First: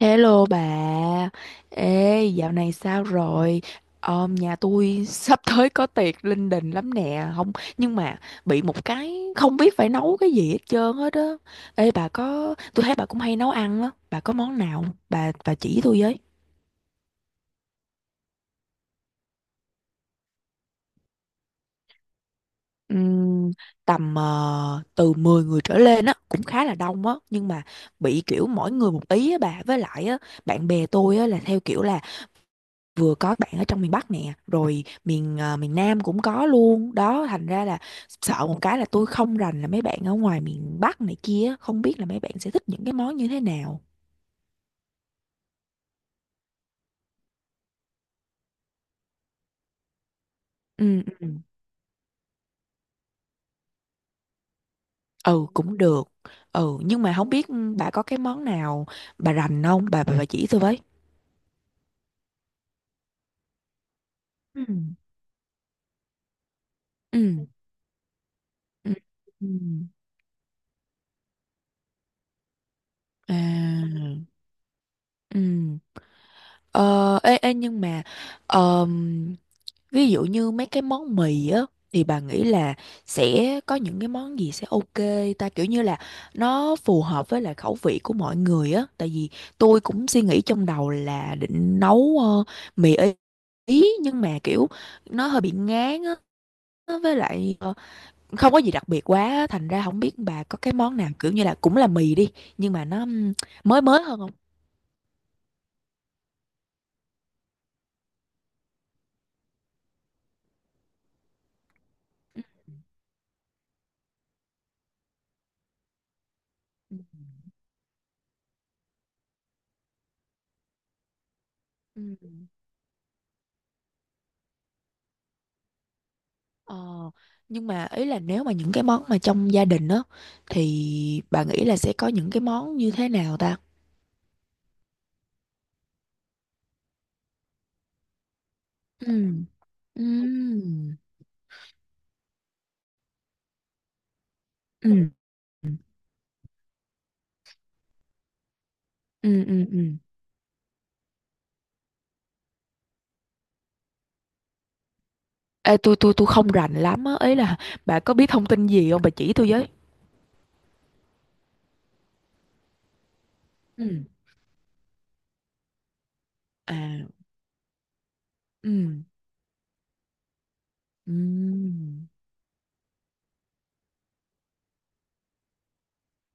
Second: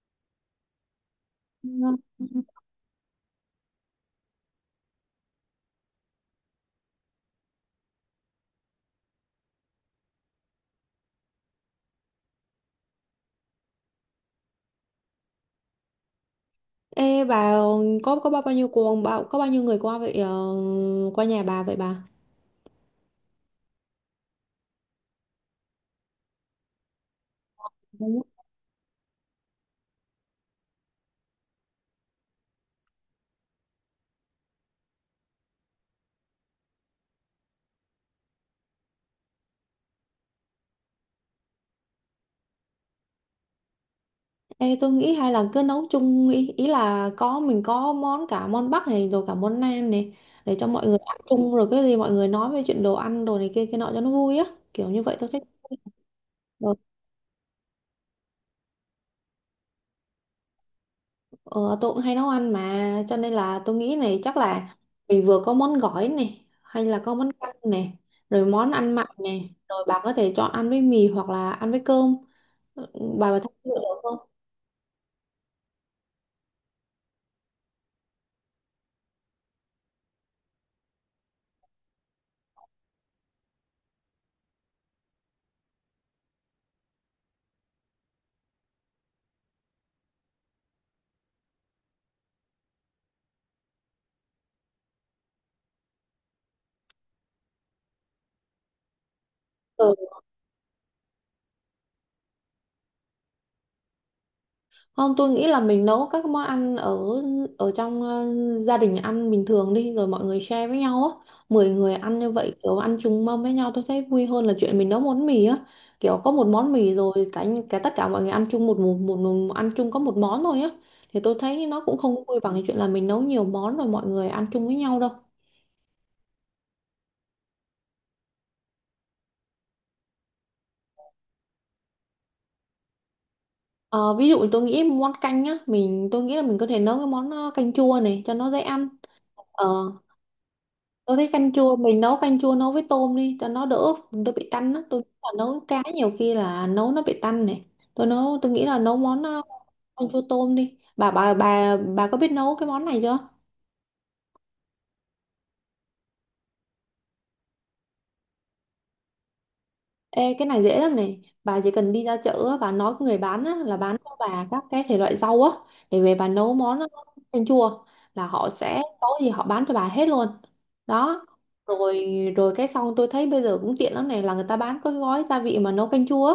Hello bà, Vâng. ê dạo này sao rồi? Ờ, nhà tôi sắp tới có tiệc linh đình lắm nè, không nhưng mà bị một cái không biết phải nấu cái gì hết trơn hết á. Ê bà có, tôi thấy bà cũng hay nấu ăn á, bà có món nào bà chỉ tôi với. Ê bà có bao bao nhiêu cuồng bao có bao nhiêu người qua vậy qua nhà bà vậy bà? Ừm, tầm từ 10 người trở lên á cũng khá là đông á, nhưng mà Đúng. bị kiểu mỗi người một ý á bà, với lại á bạn bè tôi á là theo kiểu là vừa có bạn ở trong miền Bắc nè, rồi miền Nam cũng có luôn đó, thành ra là sợ một cái là tôi không rành là mấy bạn ở ngoài miền Bắc này kia, không biết là mấy bạn sẽ thích những cái món như thế nào. Ê tôi nghĩ hay là cứ nấu chung, ý là mình có món, cả món Bắc này rồi cả món Nam này, để cho mọi người Ừ, ăn ừ. chung rồi cái gì mọi người nói về chuyện đồ ăn đồ này kia kia nọ cho nó vui á, kiểu như vậy tôi thích. Ừ, cũng được. Ừ, nhưng mà không biết bà có cái món nào bà rành không bà, bà chỉ tôi với. Ờ, tôi cũng hay nấu ăn mà cho nên là tôi nghĩ này, chắc Ừ. là mình vừa có món gỏi này hay là có món Ừ. canh này rồi món Ừ. ăn mặn Ừ. này, rồi bà có thể chọn ăn với mì hoặc là ăn với cơm. Ừ, bà À. bà thấy được không? Ừ. ờ ê ê nhưng mà ờm, ví dụ như mấy cái món mì á, thì bà nghĩ là sẽ có những cái món gì sẽ ok ta, kiểu như là nó phù hợp với lại khẩu vị của mọi người á, tại vì tôi cũng suy nghĩ trong đầu là định nấu mì Ý Ý, nhưng mà kiểu nó hơi bị ngán á, với lại không có gì đặc biệt quá á. Thành ra Ừ. không biết bà có cái món nào kiểu như là cũng là mì đi, nhưng mà nó mới mới hơn không? Không, tôi nghĩ là mình nấu các món ăn ở ở trong gia đình ăn bình thường đi rồi mọi người share với nhau á. 10 người ăn như vậy, kiểu ăn chung mâm với nhau tôi thấy vui hơn là chuyện mình nấu món mì á. Kiểu có một món mì rồi cả cả tất cả mọi người ăn chung một ăn chung có một món thôi á. Thì tôi thấy nó cũng Ừ. không Ừ. vui bằng cái chuyện là mình nấu nhiều món rồi mọi người ăn chung với nhau đâu. Ờ, nhưng mà ý là nếu mà những cái món mà trong gia đình á, thì bà nghĩ là sẽ có những cái món như thế nào ta? Ờ, Ví dụ tôi nghĩ món canh á, tôi nghĩ là mình có thể nấu cái món canh chua này cho nó dễ ăn. Ừ. Ờ, Ừ. Tôi thấy canh chua mình nấu canh chua nấu với tôm đi cho nó đỡ đỡ bị tanh á. Tôi nghĩ Ừ. là nấu cá nhiều khi là nấu nó bị tanh này. Tôi nghĩ là nấu món Ừ. Ừ. Ừ. canh chua tôm đi. Bà có biết nấu cái món này chưa? Ê, tôi không rành lắm á, ý là bà có biết thông tin gì không, bà chỉ tôi với. Ê, cái này dễ lắm này, bà chỉ cần đi ra chợ á, bà nói với người bán á, là bán Ừ. cho bà các cái thể loại rau á để về bà nấu À. món canh chua là họ sẽ Ừ. có gì họ bán cho bà hết luôn Ừ. đó. Rồi rồi cái xong tôi thấy bây giờ cũng tiện lắm này là người ta bán có cái gói gia vị mà nấu canh chua á,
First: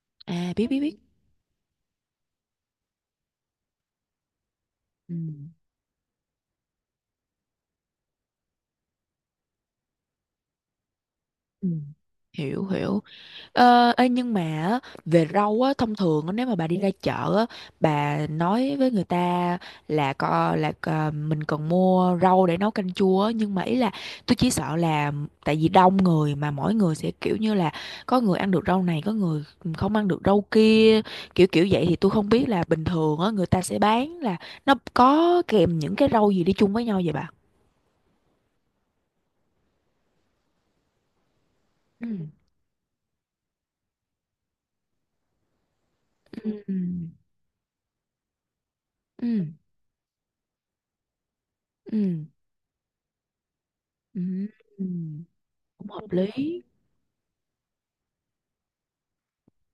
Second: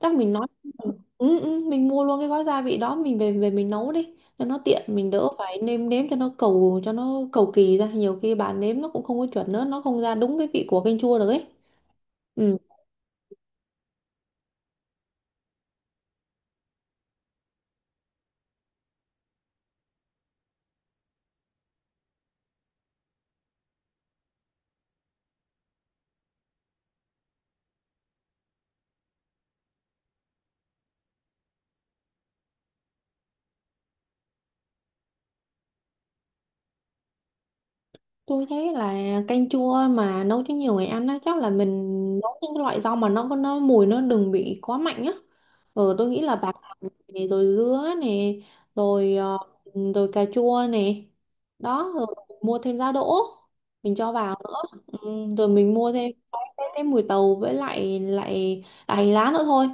chắc mình nói À, biết biết biết. ừ, ừ, mình mua luôn cái gói gia vị đó mình về về mình nấu đi cho nó tiện, mình Ừ. đỡ phải nêm nếm cho nó cầu kỳ ra, nhiều khi bà nếm nó cũng không có chuẩn nữa, nó không ra đúng cái vị của canh chua được ấy. Ừ. Ừ. Hiểu hiểu. Ờ, ê, nhưng mà á, về rau á thông thường á, nếu mà bà đi ra chợ á, bà nói với người ta là mình cần mua rau để nấu canh chua á, nhưng mà ý là tôi chỉ sợ là tại vì đông người mà mỗi người sẽ kiểu như là có người ăn được rau này, có người không ăn được rau kia, kiểu kiểu vậy, thì tôi không biết là bình thường á người ta sẽ bán là nó có kèm những cái rau gì đi chung với nhau vậy bà? Tôi thấy là canh chua mà nấu cho nhiều người ăn á, chắc là mình Ừ. nấu những cái loại rau mà nó có nó mùi nó đừng bị quá mạnh á. Ừ, tôi nghĩ là bạc hà Ừ. này, rồi dứa nè, rồi ờ, Ừ. rồi cà chua nè. Đó, rồi Ừ. mua thêm giá đỗ mình cho Ừ. vào nữa. Ừ. Ừ, rồi mình Cũng mua hợp thêm cái, lý. cái, cái mùi tàu với lại lại lại hành lá nữa thôi.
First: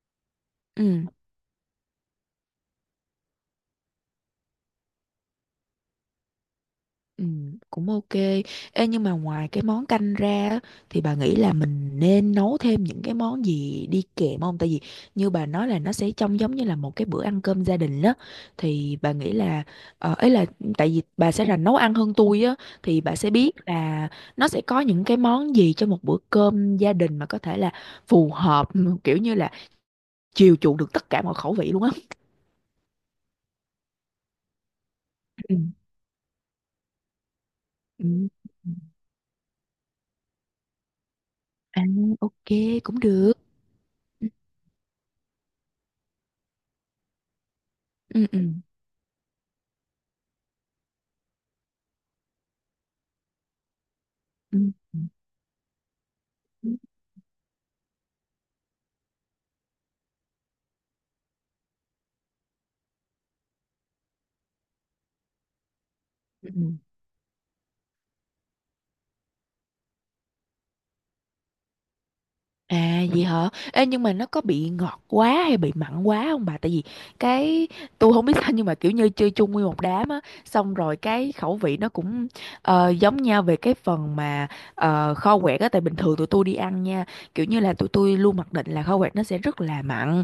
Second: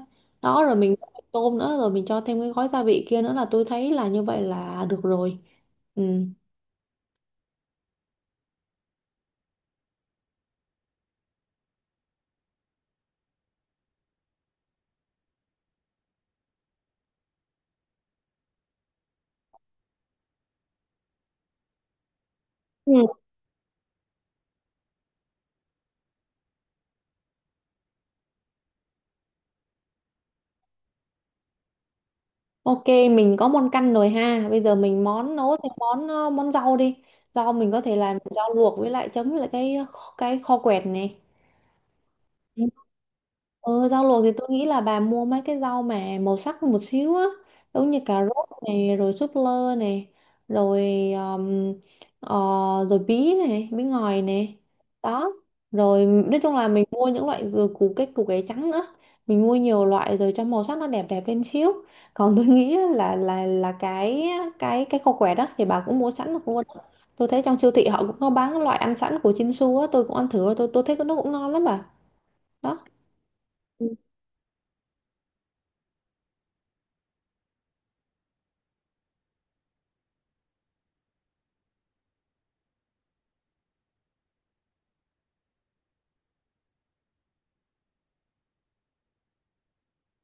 Đó, rồi mình Ừ. mua thêm tôm nữa rồi mình cho thêm cái gói gia vị kia nữa là tôi thấy là như vậy là được rồi. Ừ. Ừ, cũng ok. Ê, nhưng mà ngoài cái món canh ra á, thì bà nghĩ là mình nên nấu thêm những cái món gì đi kèm không? Tại vì như bà nói là nó sẽ trông giống như là một cái bữa ăn cơm gia đình đó. Thì bà nghĩ là ấy là tại vì bà sẽ là nấu ăn hơn tôi á, Ừ. thì bà sẽ biết là nó sẽ có những cái món gì cho một bữa cơm gia đình mà có thể là phù hợp, kiểu như là chiều chuộng được tất cả mọi khẩu vị luôn á. Ok, mình có món căn rồi ha. Bây giờ mình món nấu Ừ. thì món ờ, món rau đi. Rau mình có thể làm Ừ. rau luộc với lại chấm với lại cái kho quẹt này. À, ok, Ừ. cũng được. Rau luộc Ừ, thì tôi nghĩ là bà mua mấy cái rau mà màu sắc một xíu á, giống như cà ừ. rốt Ừ. này rồi súp lơ này rồi um, ờ, rồi bí ngòi này. Ừ. Ừ. Đó, rồi nói chung là mình mua những loại, rồi củ cải trắng nữa, mình mua nhiều loại rồi cho màu sắc nó đẹp đẹp lên xíu. Còn tôi nghĩ á, là cái khô quẹt đó thì bà cũng mua sẵn được Ừ. luôn. Tôi thấy trong siêu thị họ cũng có bán cái loại ăn sẵn của Chinsu á, tôi cũng ăn thử rồi, tôi thấy nó cũng ngon lắm bà, đó. À vậy hả? Ừ. Ê, nhưng mà nó có bị ngọt quá hay bị mặn quá không bà? Tại vì cái tôi không biết sao, nhưng mà kiểu như chơi chung nguyên một đám á, xong rồi cái khẩu vị nó cũng giống nhau về cái phần mà kho quẹt á, tại bình thường tụi tôi đi ăn nha, kiểu như là tụi tôi luôn mặc định là kho quẹt nó sẽ rất là mặn,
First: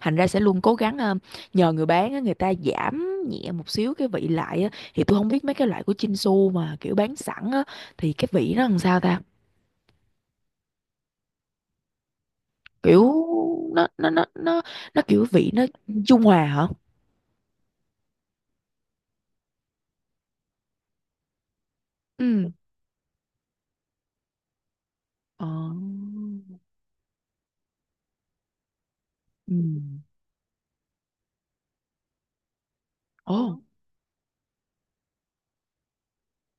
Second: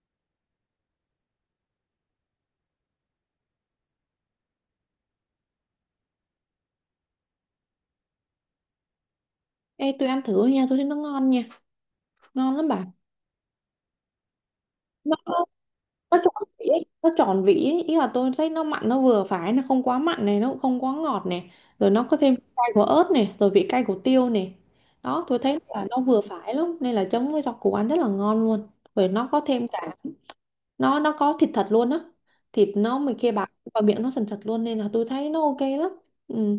thành ra sẽ luôn cố gắng nhờ người bán á người ta giảm nhẹ một xíu cái vị lại á, thì tôi không biết mấy cái loại của Chinsu mà kiểu bán sẵn á thì cái vị nó làm sao ta? Ê, tôi ăn thử nha, tôi thấy nó ngon nha, ngon lắm bà, Kiểu nó nó nó nó nó nó kiểu vị nó nó trung tròn hòa vị hả. ấy. Nó tròn vị ấy. Ý là tôi thấy nó mặn nó vừa phải, nó không quá mặn này, nó cũng không quá ngọt này, rồi nó có thêm vị Ừ. cay của ớt này rồi vị cay của tiêu này. Đó, tôi Ờ. thấy là nó vừa phải lắm nên là chấm với rau củ ăn rất là ngon luôn. Rồi nó có Ừ. thêm cả nó có thịt thật luôn á, thịt nó mình kia Ồ, bạc vào miệng nó sần sật luôn nên là tôi thấy nó ok lắm. Ừ.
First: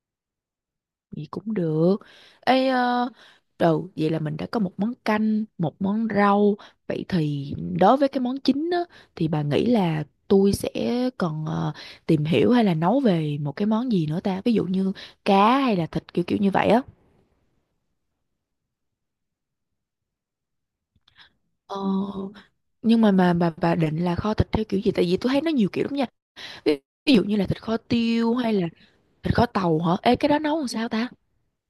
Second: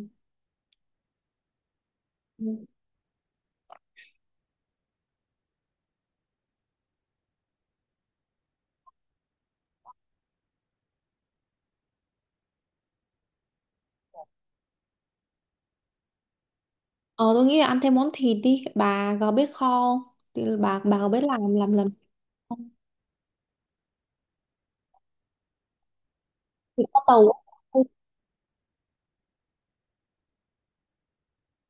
vậy cũng được. Ừ. Ê, đầu vậy là mình đã có một món canh, một món rau, vậy thì đối với cái món chính á thì bà nghĩ là tôi sẽ còn tìm hiểu hay là nấu về một cái món gì nữa ta, ví dụ như cá hay là thịt, kiểu kiểu như vậy á. ờ tôi nghĩ là ăn thêm món thịt đi, bà có biết kho không, thì bà có biết làm làm ờ làm nhưng mà bà định là kho thịt theo kiểu gì, tại vì tôi thấy nó nhiều kiểu lắm nha. Ví, Thì có ví dụ tàu. như là thịt kho tiêu, hay là thịt kho tàu hả? Ê cái đó nấu làm sao ta?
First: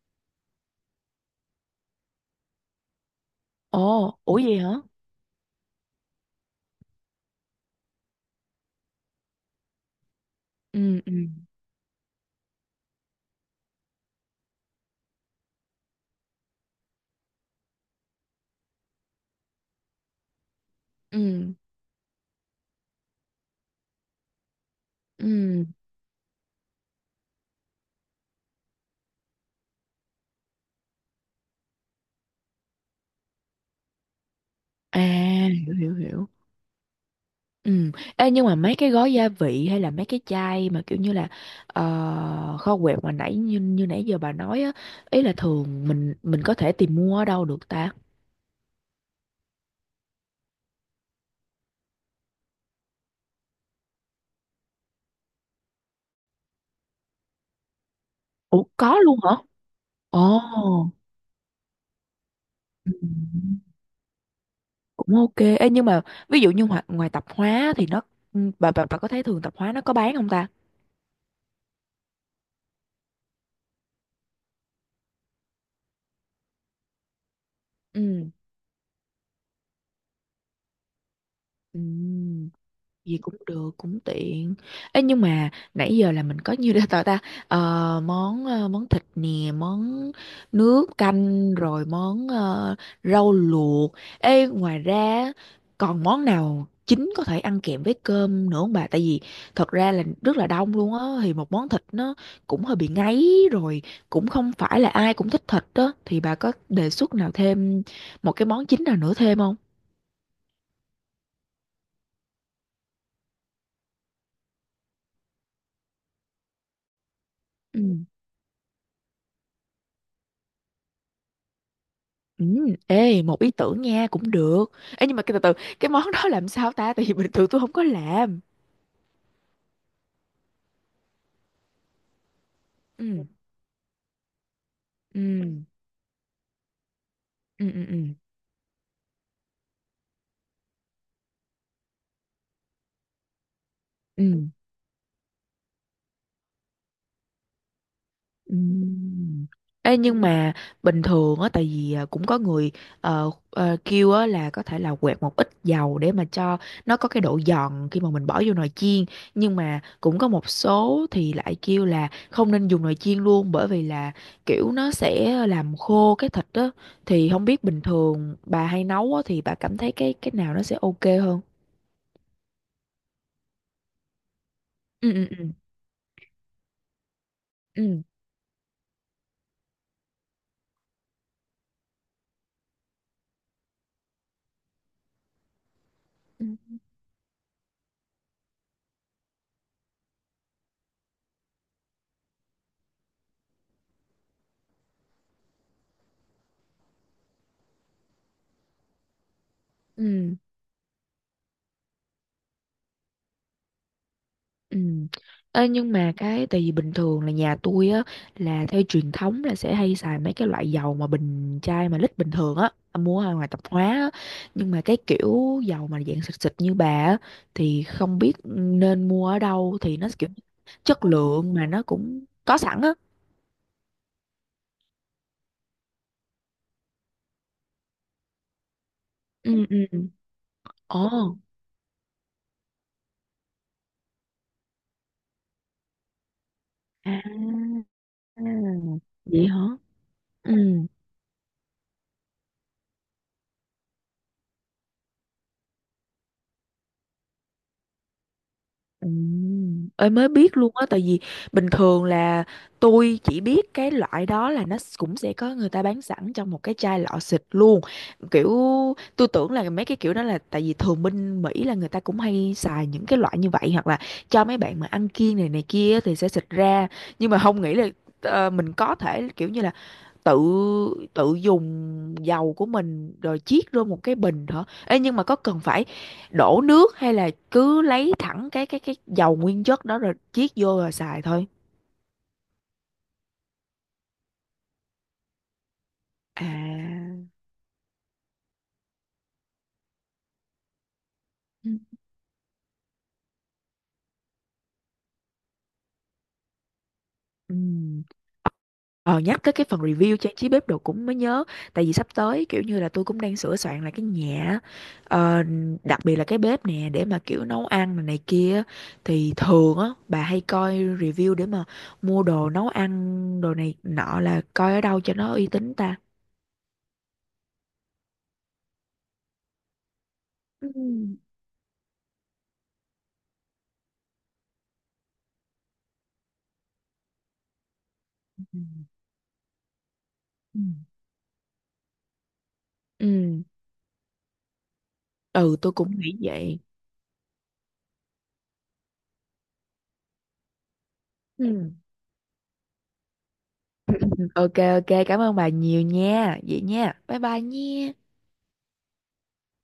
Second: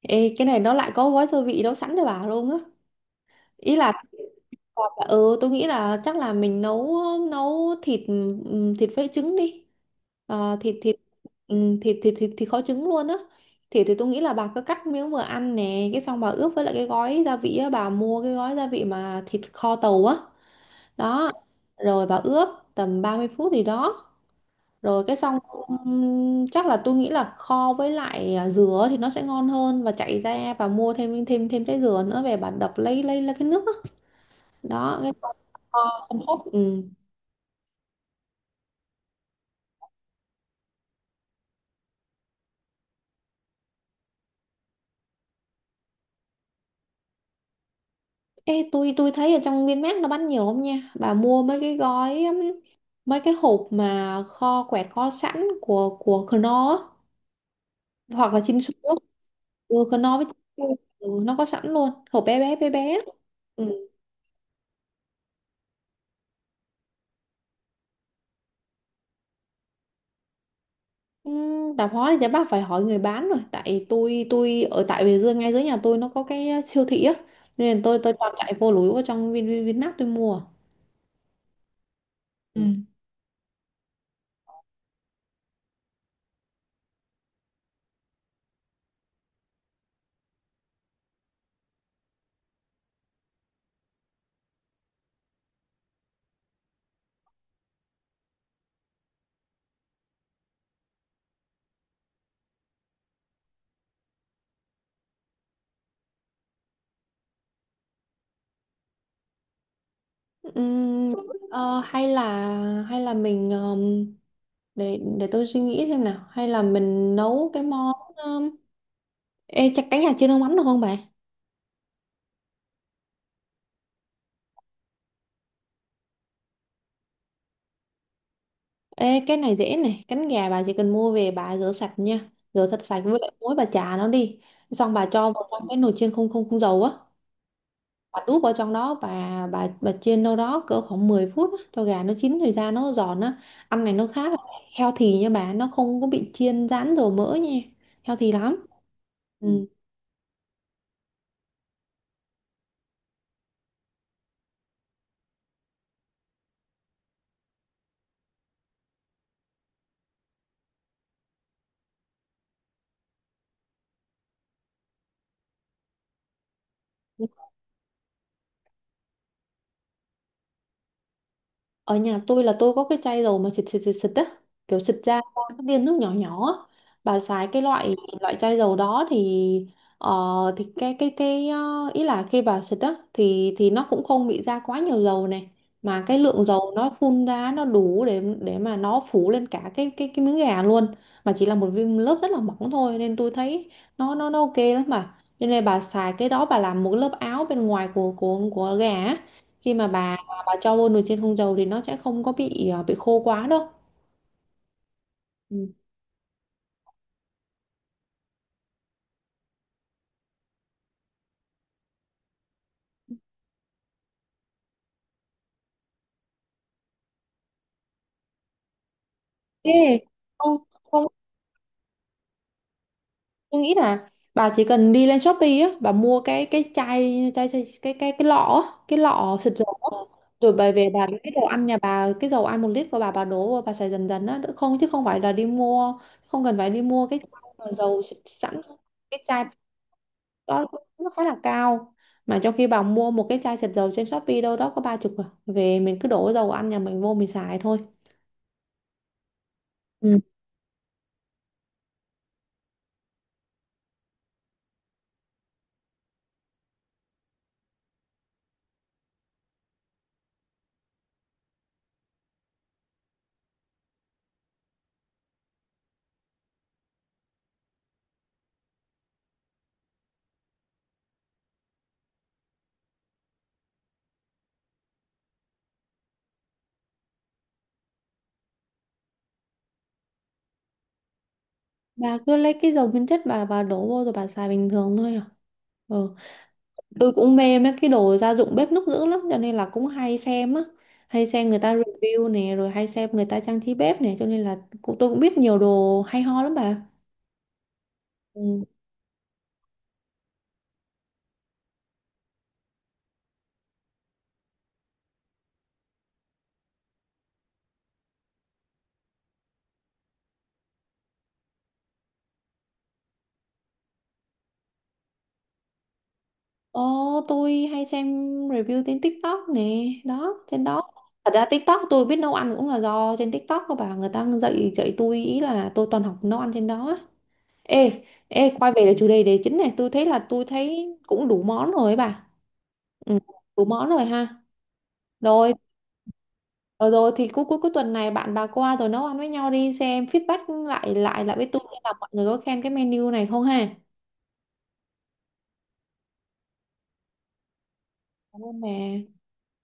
Ê, cái này nó lại có gói gia vị nấu sẵn cho bà luôn á, ý là Ồ, ủa gì hả? còn là- ừ tôi nghĩ là chắc là mình nấu nấu thịt, thịt với trứng đi. Ờ, thịt thịt Ừ. Ừ. Thịt thịt thịt thịt kho trứng luôn á. Thịt thì tôi nghĩ là bà cứ cắt miếng vừa ăn nè, cái xong bà ướp với lại cái gói gia vị á, bà mua cái gói gia vị mà thịt kho tàu á. Đó Ừ. rồi bà ướp tầm 30 phút gì đó, rồi cái xong Ừ. Chắc là tôi nghĩ là kho với lại dừa thì nó sẽ ngon hơn, và chạy ra và mua thêm thêm thêm trái dừa nữa, về bà đập lấy cái nước đó, đó À, cái kho hiểu hiểu xong hiểu. sốt. Ừ. Ừ. Ê, nhưng mà mấy cái gói gia vị hay là mấy cái chai mà kiểu như là kho quẹt mà nãy như như nãy giờ bà nói á, ý là thường mình có thể tìm mua ở đâu được ta? Ê, tôi thấy ở trong Vinmart nó bán nhiều không nha, bà mua mấy cái gói mấy cái hộp mà kho quẹt kho sẵn của Knorr á, hoặc là Chin Ủa, Su á. có luôn hả? Ừ, Knorr với Chin Ồ. Su, ừ, nó có sẵn luôn hộp bé bé bé bé. Ừ. Ừ. Cũng ok. Ê, nhưng mà ví dụ như ngoài tạp hóa thì nó bà có thấy thường tạp hóa nó có bán không ta? Tạp hóa thì chắc bác phải hỏi người bán rồi, tại tôi ở tại Bình Dương, ngay dưới nhà tôi nó có cái siêu thị á, nên tôi Ừ. toàn chạy vô lúi vào trong Vin Vin Vinmart tôi mua. Ừm, Ừ. gì cũng được, cũng tiện. Ê, nhưng mà nãy giờ là mình có nhiêu để tao ta, ờ, món món thịt nè, món nước canh, rồi món rau luộc. Ê, ngoài ra còn món nào chính có thể ăn kèm với cơm nữa không bà, tại vì thật ra là rất là đông luôn á, thì một món thịt nó cũng hơi bị ngấy rồi, cũng không phải là ai cũng thích thịt đó, thì bà có đề xuất nào thêm một cái món chính nào nữa thêm không? Ừm, ờ, hay là hay là mình để tôi suy nghĩ xem nào, hay là mình nấu cái món, Ừ. um, ê chắc cánh gà chiên nước mắm được không bà? Ừ, ê một ý tưởng nha, cũng được. Ê nhưng mà cái từ từ, cái món đó làm sao ta, tại vì bình thường tôi không có làm. Ê, cái này dễ này, cánh gà bà chỉ cần mua về bà rửa sạch nha, rửa thật sạch với Ừ. lại muối bà chà nó đi, xong bà cho vào Ừ. trong cái nồi chiên không không không dầu á. Ừ. Ừ. Ừ, Bà đút vào trong đó, bà chiên đâu đó cỡ khoảng 10 phút á, cho gà nó chín thì ra nó giòn á. Ăn này nó khá là ừ. healthy nha bà, nó không có bị chiên rán dầu mỡ nha, healthy lắm. Ừm. Ừ. Ê, nhưng mà bình thường á tại vì cũng có người kêu á là có thể là quẹt một ít dầu để mà cho nó có cái độ giòn khi mà mình bỏ vô nồi chiên, nhưng mà cũng có một số thì lại kêu là không nên dùng nồi chiên luôn, bởi vì là kiểu nó sẽ làm khô cái thịt á, thì không biết bình thường bà hay nấu á thì bà cảm thấy cái nào nó sẽ ok hơn. Ở nhà tôi là tôi có cái chai dầu mà xịt xịt xịt xịt á, kiểu xịt Ừ. ra Ừ. có Ừ. cái viên nước nhỏ nhỏ á. Bà xài cái loại Ừ. loại chai dầu đó thì ờ, thì ý là khi bà xịt á thì nó cũng không bị ra quá nhiều dầu này, mà cái lượng Ừ. dầu nó phun ra nó đủ để mà nó phủ lên cả cái miếng gà luôn. Mà chỉ là một viên lớp rất là mỏng thôi nên tôi thấy nó ok lắm, mà nên là bà xài cái đó bà làm một lớp áo bên ngoài của gà á. Khi mà bà Ừ. và cho vô nồi chiên không dầu thì nó sẽ không có bị bị khô quá đâu. Ừ. Ê, Ừ. nhưng mà cái tại vì bình thường là nhà tôi á là theo truyền thống là sẽ hay xài mấy cái loại dầu mà bình chai mà lít bình thường á, mua ở ngoài tạp hóa á. Nhưng mà cái kiểu dầu mà dạng xịt xịt như bà á thì không biết nên mua ở đâu Ê, thì nó kiểu không không, chất lượng mà nó cũng có sẵn á. tôi nghĩ là bà chỉ cần đi lên Shopee á, bà mua cái chai chai, chai cái lọ á, cái lọ xịt Ừ. dầu Ừ. á. Ừ. Rồi bà về bà Ồ. lấy cái dầu ăn nhà bà, cái dầu ăn 1 lít của bà đổ vào bà xài dần dần á, không, chứ không phải là đi mua, không cần phải đi mua cái chai mà À, dầu xịt sẵn đâu. Cái chai vậy hả. Ừ. đó nó khá là cao, mà trong khi bà mua một cái chai xịt dầu trên Shopee đâu đó có 30 à, về mình cứ đổ dầu ăn nhà mình vô mình xài thôi. Ơi mới biết luôn á, tại vì bình thường là tôi chỉ biết cái loại đó là nó cũng sẽ có người ta bán sẵn trong một cái chai lọ xịt luôn, kiểu tôi tưởng là mấy cái kiểu đó là tại vì thường bên Mỹ là người ta cũng hay xài những cái loại như vậy, hoặc là cho mấy bạn mà ăn kiêng này này kia thì sẽ xịt ra, nhưng mà không nghĩ là mình có thể kiểu như là tự tự dùng dầu của mình rồi chiết vô một cái bình hả? Ê, nhưng mà có cần phải đổ nước hay là cứ lấy thẳng cái dầu nguyên chất đó rồi chiết vô rồi xài thôi? Bà cứ lấy cái dầu nguyên chất bà đổ vô rồi bà xài bình thường thôi à. Ừ. Tôi À. cũng mê mấy cái đồ gia dụng bếp núc dữ lắm cho nên là cũng hay xem á, hay xem người Ừ. ta review nè, rồi hay xem người ta trang trí bếp nè, cho nên là tôi cũng biết nhiều đồ hay ho lắm bà. Ừ. Ừ. Ờ, nhắc tới cái phần review trang trí bếp đồ cũng mới nhớ, tại vì sắp tới kiểu như là tôi cũng đang sửa soạn lại cái nhà á. Ờ, đặc biệt là cái bếp nè, để mà kiểu nấu ăn này, này kia. Thì thường á bà hay coi review để mà mua đồ nấu ăn, đồ này nọ là coi ở đâu cho nó uy tín ta? Ồ, tôi hay xem review trên TikTok nè, đó trên Ừ. đó thật ra TikTok tôi biết nấu ăn cũng là do trên TikTok của bà, người ta dạy dạy tôi, ý là tôi toàn học nấu ăn trên đó á. Ê, ê, quay về Ừ. cái chủ đề đề chính này, tôi Ừ. thấy cũng đủ món rồi ấy bà. Ừ, Ừ, đủ món rồi ha. Rồi, ừ, tôi cũng nghĩ vậy. rồi, rồi thì cuối cuối cuối tuần này bạn bà qua rồi nấu ăn với nhau đi, xem feedback lại lại lại với tôi Ừ. xem là mọi người có khen cái menu này không ha. Ok, ok, cảm ơn bà nhiều nha. Vậy nha. Bye bye nha. Cảm ơn bà.